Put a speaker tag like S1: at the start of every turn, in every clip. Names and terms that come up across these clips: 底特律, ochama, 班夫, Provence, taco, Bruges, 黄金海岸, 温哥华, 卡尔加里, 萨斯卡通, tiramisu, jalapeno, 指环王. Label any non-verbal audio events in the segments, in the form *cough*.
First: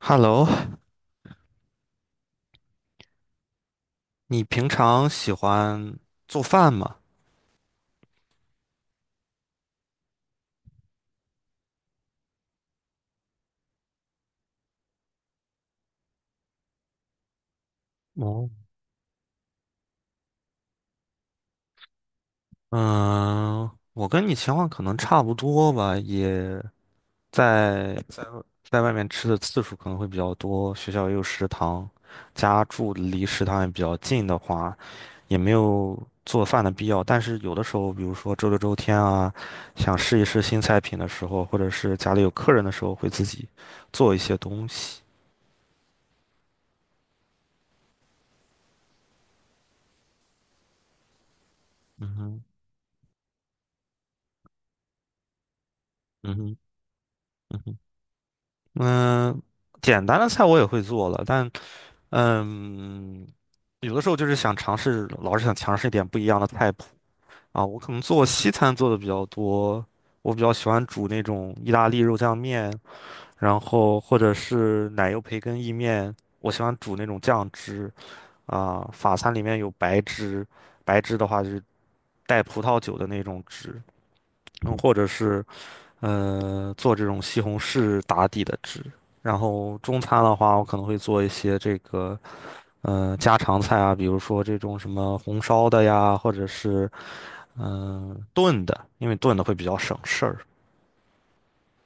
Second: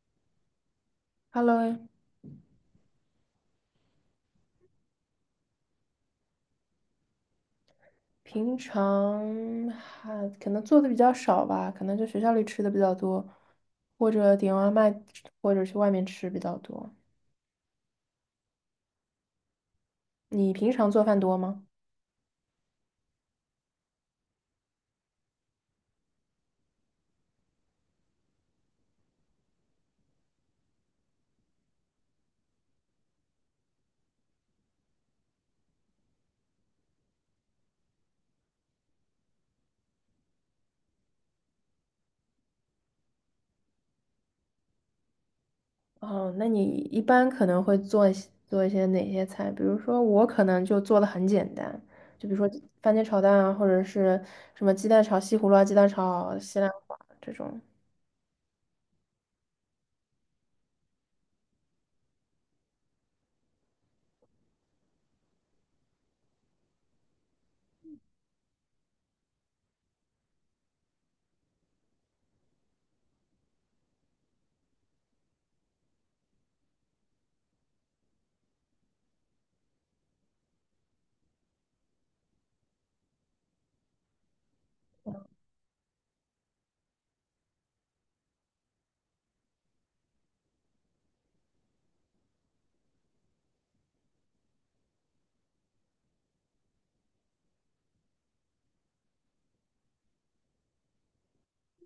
S1: Hello，
S2: Hello，
S1: 你平常喜欢做饭吗？
S2: 平常可能做的比较少吧，可能就学校里吃的比较多，或者点外卖，或者去外面吃比较多。
S1: 哦，
S2: 你平常做饭多吗？
S1: 嗯，我跟你情况可能差不多吧，也在在在外面吃的次数可能会比较多，学校也有食堂，家住离食堂也比较近的话，也没有做饭的必要。但是有的时候，比如说周六周天啊，想试一试新菜品的时候，或者是家里有客人的时候，会自己做一些东西。
S2: 哦，那你一般可能会做一些哪些菜？比如说我可能就做的很简单，就比如说番茄炒蛋啊，或者是什么鸡蛋炒西葫芦啊、鸡蛋
S1: 嗯
S2: 炒
S1: 哼，
S2: 西兰花这种。
S1: 嗯哼。嗯，简单的菜我也会做了，但嗯，有的时候就是想尝试，老是想尝试一点不一样的菜谱啊。我可能做西餐做的比较多，我比较喜欢煮那种意大利肉酱面，然后或者是奶油培根意面，我喜欢煮那种酱汁啊。法餐里面有白汁，白汁的话就是带葡萄酒的那种汁，或者是。做这种西红柿打底的汁。然后中餐的话，我可能会做一些这个家常菜啊，比如说这种什么红烧的呀，或者是炖的，因为炖的会比较省事儿。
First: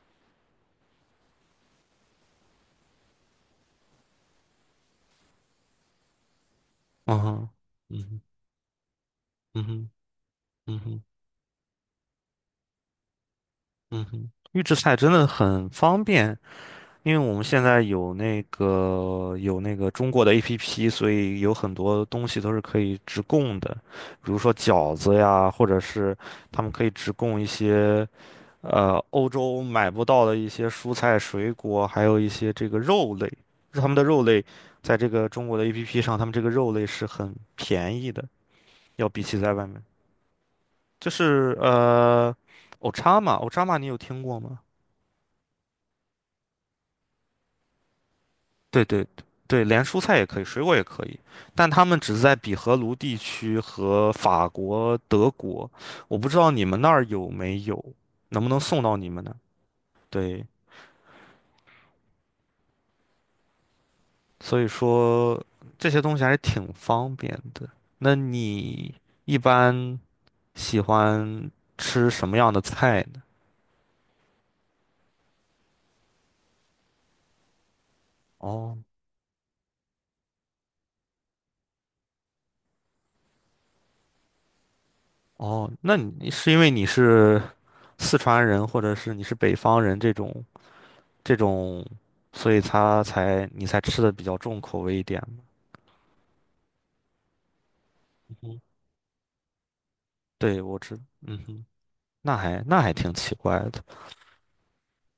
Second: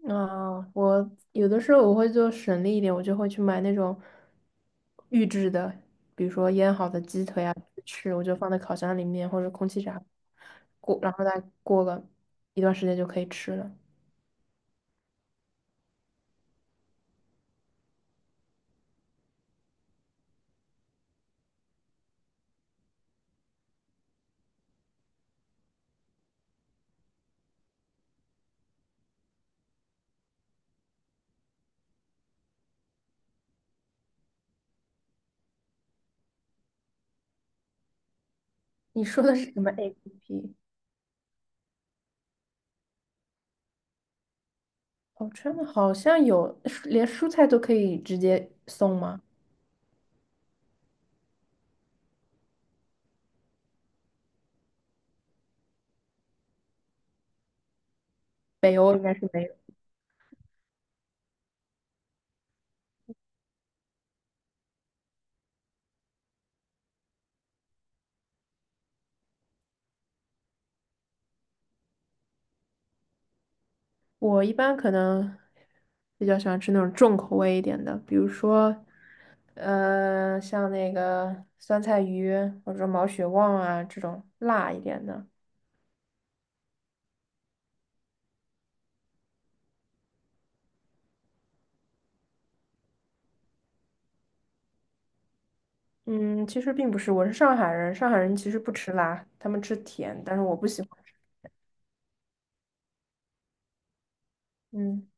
S2: 我有的时候我会做省力一点，我就会去买那种预制的，比如说腌好的
S1: 嗯
S2: 鸡腿
S1: 哼，
S2: 啊，
S1: 嗯
S2: 吃，
S1: 哼，
S2: 我就放在烤箱里面或者
S1: 嗯
S2: 空气
S1: 哼，
S2: 炸
S1: 嗯
S2: 锅，
S1: 哼，
S2: 过然后再过个一段时间就可以吃了。
S1: 嗯哼，预制菜真的很方便。因为我们现在有那个中国的 APP，所以有很多东西都是可以直供的，比如说饺子呀，或者是他们可以直供一些欧洲买不到的一些蔬菜、水果，还有一些这个肉类。他们的肉类在这个中国的 APP 上，他们这个肉类是很便宜的，
S2: 你
S1: 要
S2: 说
S1: 比
S2: 的
S1: 起在
S2: 是什
S1: 外
S2: 么
S1: 面。
S2: APP？
S1: 就是o c h a m a o c a m a 你有听过吗？
S2: 哦，好的好像有，连蔬菜都可以直接
S1: 对
S2: 送
S1: 对
S2: 吗？
S1: 对，连蔬菜也可以，水果也可以，但他们只是在比荷卢地区和法国、德国，我不知道你们那儿有没有，能不能
S2: 北
S1: 送
S2: 欧
S1: 到
S2: 应
S1: 你
S2: 该
S1: 们
S2: 是
S1: 那儿？
S2: 没有。
S1: 对，所以说这些东西还是挺方便的。那你一般喜欢吃什么样的菜呢？
S2: 我一般可能比较喜欢吃那种重口味一点的，比如说，
S1: 哦
S2: 像那个酸菜鱼或者说毛血旺啊这种辣一点的。
S1: 哦，那你是因为你是四川人，或者是你是北方人这种这种，所以你才吃的比较重口味一点嘛。
S2: 嗯，其实并不是，我是上海人，上海人其实
S1: 嗯，
S2: 不吃辣，他们吃甜，但是我
S1: 对，
S2: 不喜欢吃。
S1: 嗯哼，那还挺奇怪的。
S2: 嗯，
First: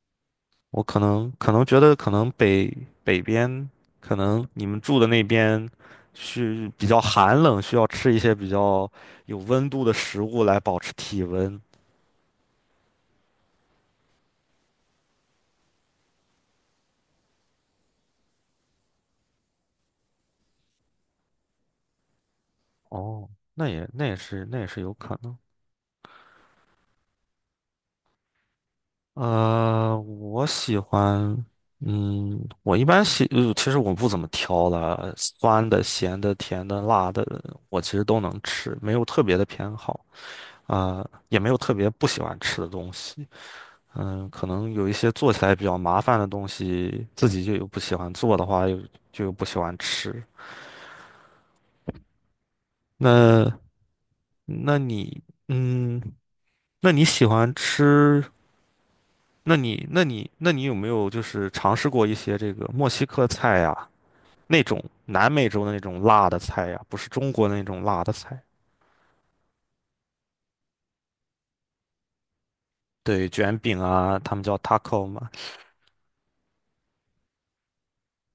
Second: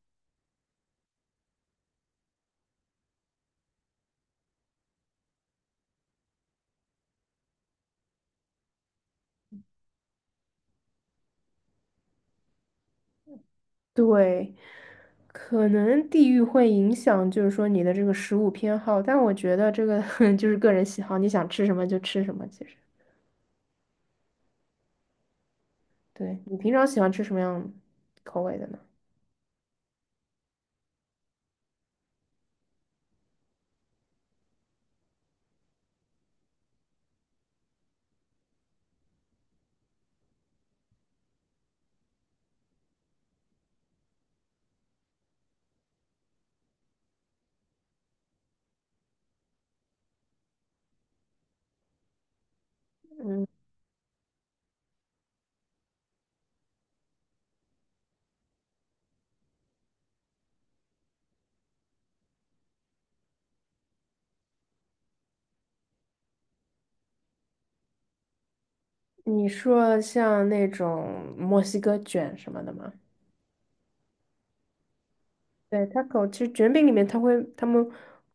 S1: 我可能觉得可能北边，可能你们住的那边是比较寒冷，需要吃一些比较有温度的食物来保持体温。
S2: 对，可能地域会影响，就是说你的这个食物偏好，但我觉得这个 *laughs* 就是个人喜好，你想吃什么就吃什么，其实。
S1: 哦，那也是有可能。
S2: 对，你平常喜欢吃什么样口味的呢？
S1: 我喜欢，我一般喜，其实我不怎么挑了，酸的、咸的、甜的、辣的，我其实都能吃，没有特别的偏好啊，也没有特别不喜欢吃的东西。嗯，可能有一些做起来比较麻烦的东西，自己就有不喜欢做的话，又就有不喜欢吃。
S2: 嗯。
S1: 那，那你，嗯，那你喜欢吃？那你有没有就是尝试过一些这个墨西哥菜呀？那种南美洲的那种辣的菜呀、不是中国的那种辣的菜。
S2: 你说像那种墨西哥卷什么的吗？
S1: 对，卷饼啊，他们叫 taco 嘛。
S2: 对，taco 其实卷饼里面他们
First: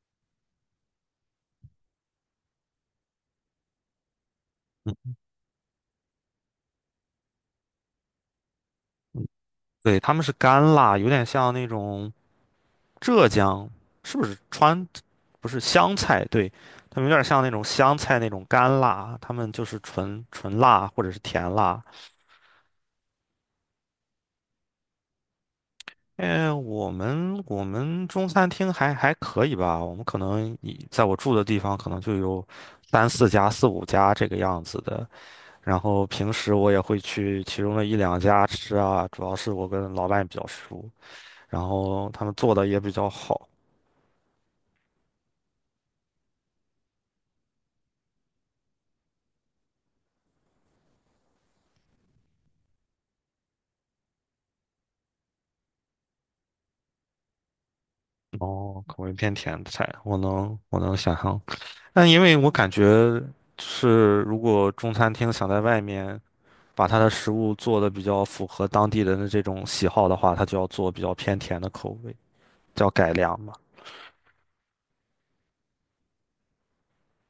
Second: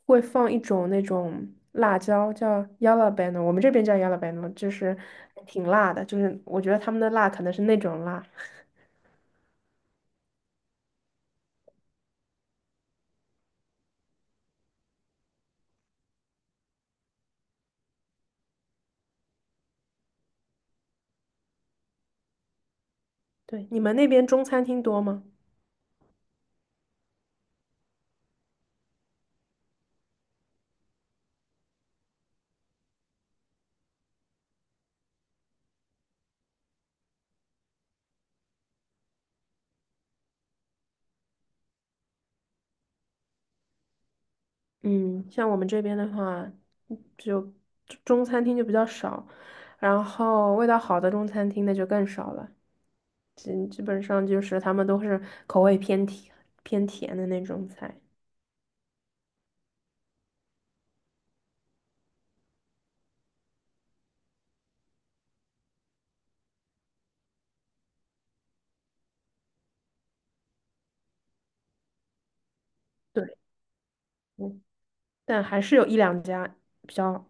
S2: 会放一种那种辣椒叫 jalapeno，我们这边叫 jalapeno，就是
S1: 嗯
S2: 挺辣的，就是我觉得他们的辣可能是那种辣。
S1: 嗯对，他们是干辣，有点像那种浙江，是不是川？不是湘菜，对，他们有点像那种湘菜那种干辣，他们就是纯纯辣或者是甜辣。
S2: 对，你们那边中餐厅多吗？
S1: 哎，我们中餐厅还可以吧，我们可能以在我住的地方可能就有三四家、四五家这个样子的。然后平时我也会去其中的一两家吃啊，主要是我跟老板比较熟，然后他们做的也比较好，
S2: 嗯，像我们这边的话，就中餐厅就比较少，然后味道好的中餐厅那就更少了，基本上就是他们都是口味偏甜的那种菜。
S1: 哦，口味偏甜的菜，我能想象。但因为我感觉是，如果中餐厅想在外面把它的食物做的比较符合当地人的这种喜好的话，它就要做比较偏甜的口味，叫改
S2: 对，
S1: 良嘛。
S2: 嗯，但还是有一两家比较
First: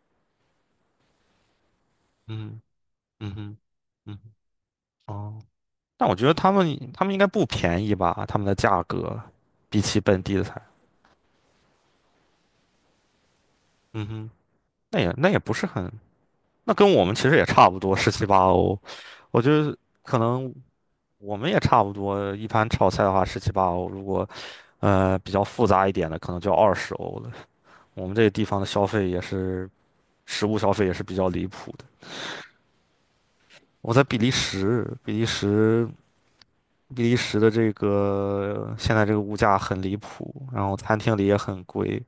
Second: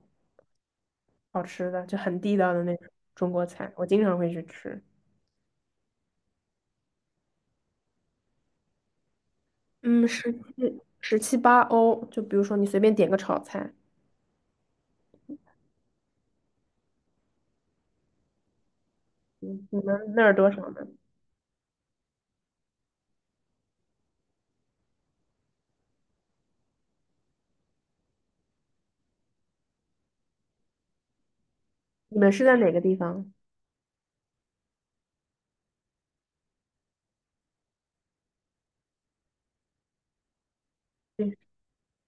S2: 好吃的，就很地道
S1: 嗯
S2: 的那种中
S1: 嗯
S2: 国
S1: 哼
S2: 菜，我经常
S1: 嗯
S2: 会去吃。
S1: 哼哦，但我觉得他们应该不便宜吧，他们的价格比起
S2: 嗯，
S1: 本地的菜。
S2: 十七八欧，就比如说你随便点个炒菜，
S1: 嗯哼，那也不是很，那跟我们其实也差不多，十七八欧。我觉
S2: 嗯，
S1: 得
S2: 你们
S1: 可
S2: 那儿多
S1: 能
S2: 少呢？
S1: 我们也差不多，一盘炒菜的话十七八欧，如果比较复杂一点的，可能就二十欧了。我们这个地方的消费也是，食物消费也是比较离谱的。
S2: 你们是在哪个地方？
S1: 我在比利时，比利时的这个现在这个物价很离谱，然后餐厅里也
S2: 对，
S1: 很贵。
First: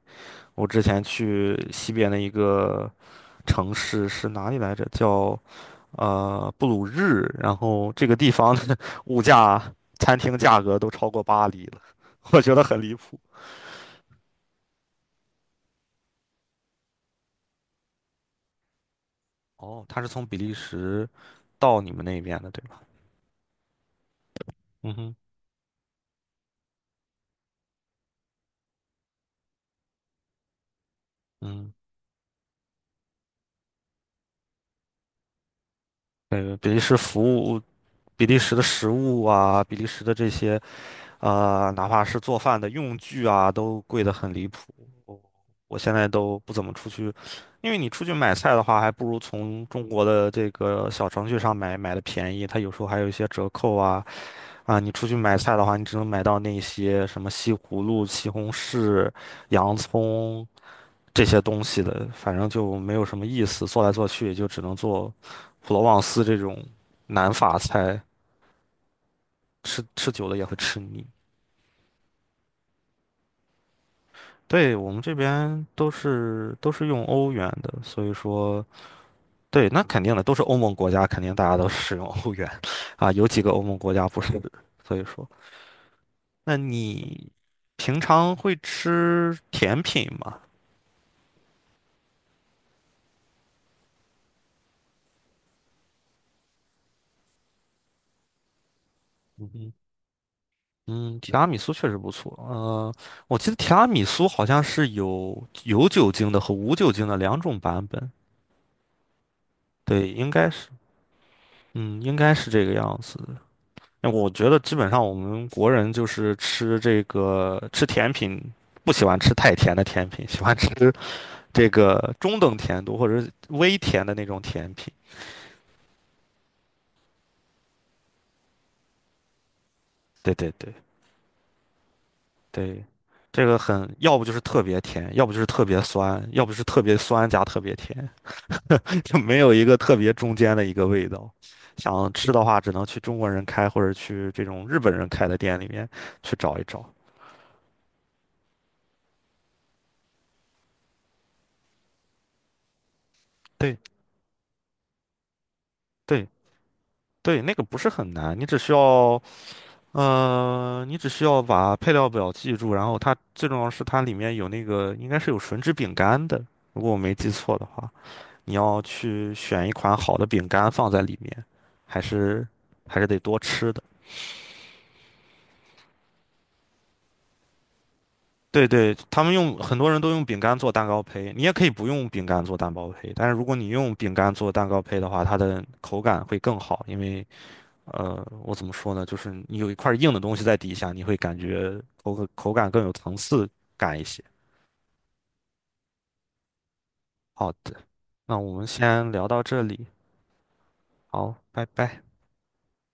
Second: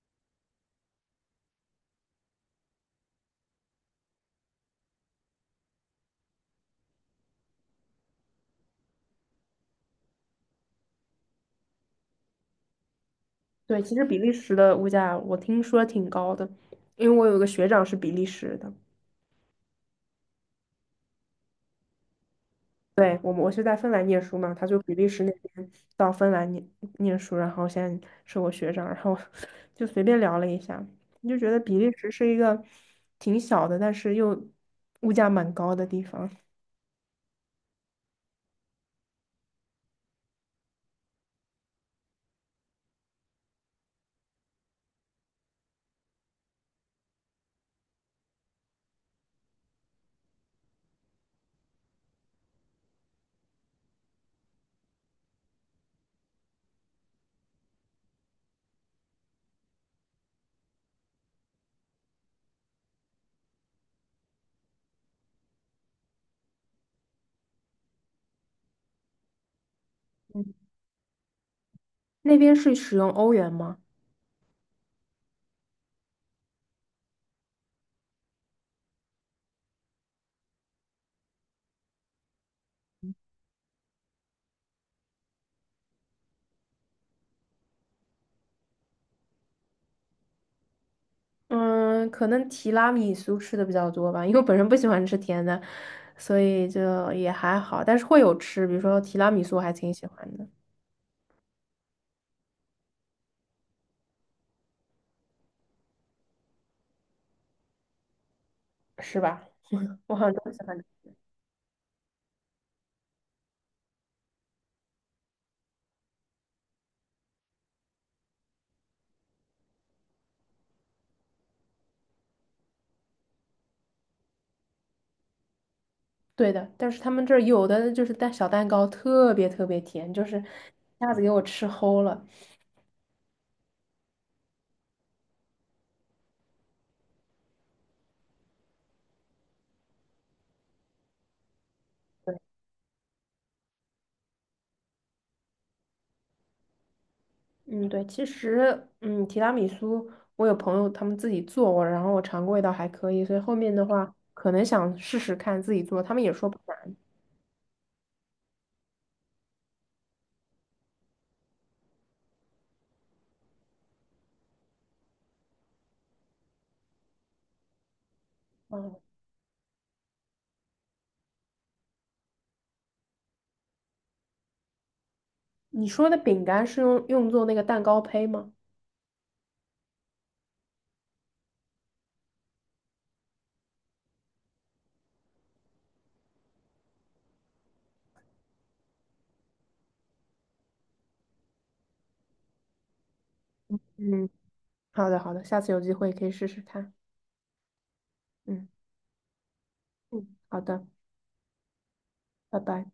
S1: 我之前去西边的一个城市是哪里来着？叫布鲁日，然后这个地方的 *laughs* 物价、餐厅价格都超过巴黎了，*laughs* 我觉得很离谱。
S2: 对，其实比利时的物价我听说挺高的，因为我有个学长是比利时的。
S1: 哦，他是从比利时到你们那边的，对吧？
S2: 对，我是在芬兰念书嘛，他就比
S1: 嗯
S2: 利
S1: 哼，
S2: 时那边到芬兰念书，然后现在是我学长，然后 *laughs* 就随便聊了一下，你就觉得
S1: 嗯，
S2: 比利时是一个挺小的，但是又物价蛮高的地方。
S1: 呃，比利时服务，比利时的食物啊，比利时的这些，哪怕是做饭的用具啊，都贵得很离谱。我我现在都不怎么出去，因为你出去买菜的话，还不如从中国的这个小程序上买的便宜，它有时候还有一些折扣啊，你出去买菜的话，你只能买到那些什么西葫芦、西红柿、洋葱这些东西的，反正就没有什么意思。做来做去也就只能做普罗旺斯这种南法菜，吃吃久了也会吃腻。
S2: 那边是使用欧元吗？
S1: 对，我们这边都是用欧元的，所以说对，那肯定的，都是欧盟国家，肯定大家都使用欧元啊，有几个欧盟国家不是，所以说，那你平常会吃甜品吗？
S2: 嗯，可能提拉米苏吃的比较多吧，因为我本身不喜欢吃甜的，所以就也还好，但是会有吃，比如说提拉米苏我还挺喜欢的。
S1: 嗯，提拉米苏确实不错。我记得提拉米苏好像是有酒精的和无酒精的两种版本。
S2: 是吧？
S1: 对，
S2: 我好
S1: 应
S2: 像
S1: 该
S2: 都喜
S1: 是，
S2: 欢
S1: 嗯，应该是这个样子的。那我觉得基本上我们国人就是吃这个吃甜品，不喜欢吃太甜的甜品，喜欢吃这个中等甜度或者是微甜的那种甜品。
S2: 对的，但是他们这儿有的就是蛋小蛋糕特别特别甜，就
S1: 对
S2: 是一
S1: 对对
S2: 下子给我吃齁了。
S1: 对，这个很，要不就是特别甜，要不就是特别酸，要不是特别酸加特别甜。就没有一个特别中间的一个味道。想吃
S2: 对，
S1: 的话，只能去中国人开或者去这种日本人开的店里面去找一找。
S2: 嗯，对，其实提拉米苏我有朋友他们自己做过，然后我尝过，味道还可以，所以后面
S1: 对
S2: 的话可能想试试看自己做，他们
S1: 对
S2: 也说不难。
S1: 对，那个不是很难，你只需要把配料表记住，然后它最重要是它里面有那个应该是有吮指饼干的，如果我没记错的话，你要
S2: 嗯，
S1: 去选一款好的饼干放在里面，还是还是得多吃的。
S2: 你说的饼干是用做那个蛋糕胚吗？
S1: 对对，他们用很多人都用饼干做蛋糕胚，你也可以不用饼干做蛋糕胚，但是如果你用饼干做蛋糕胚的话，它的口感会更好，因为我怎么说呢，就是你有一块硬的东西在底下，你会感觉口感更有层次感一些。
S2: 嗯，好的好的，下次有机会可以试试看。
S1: 好的，那我们
S2: 嗯，
S1: 先聊到这里，
S2: 嗯，好的，
S1: 好，拜拜。
S2: 拜拜。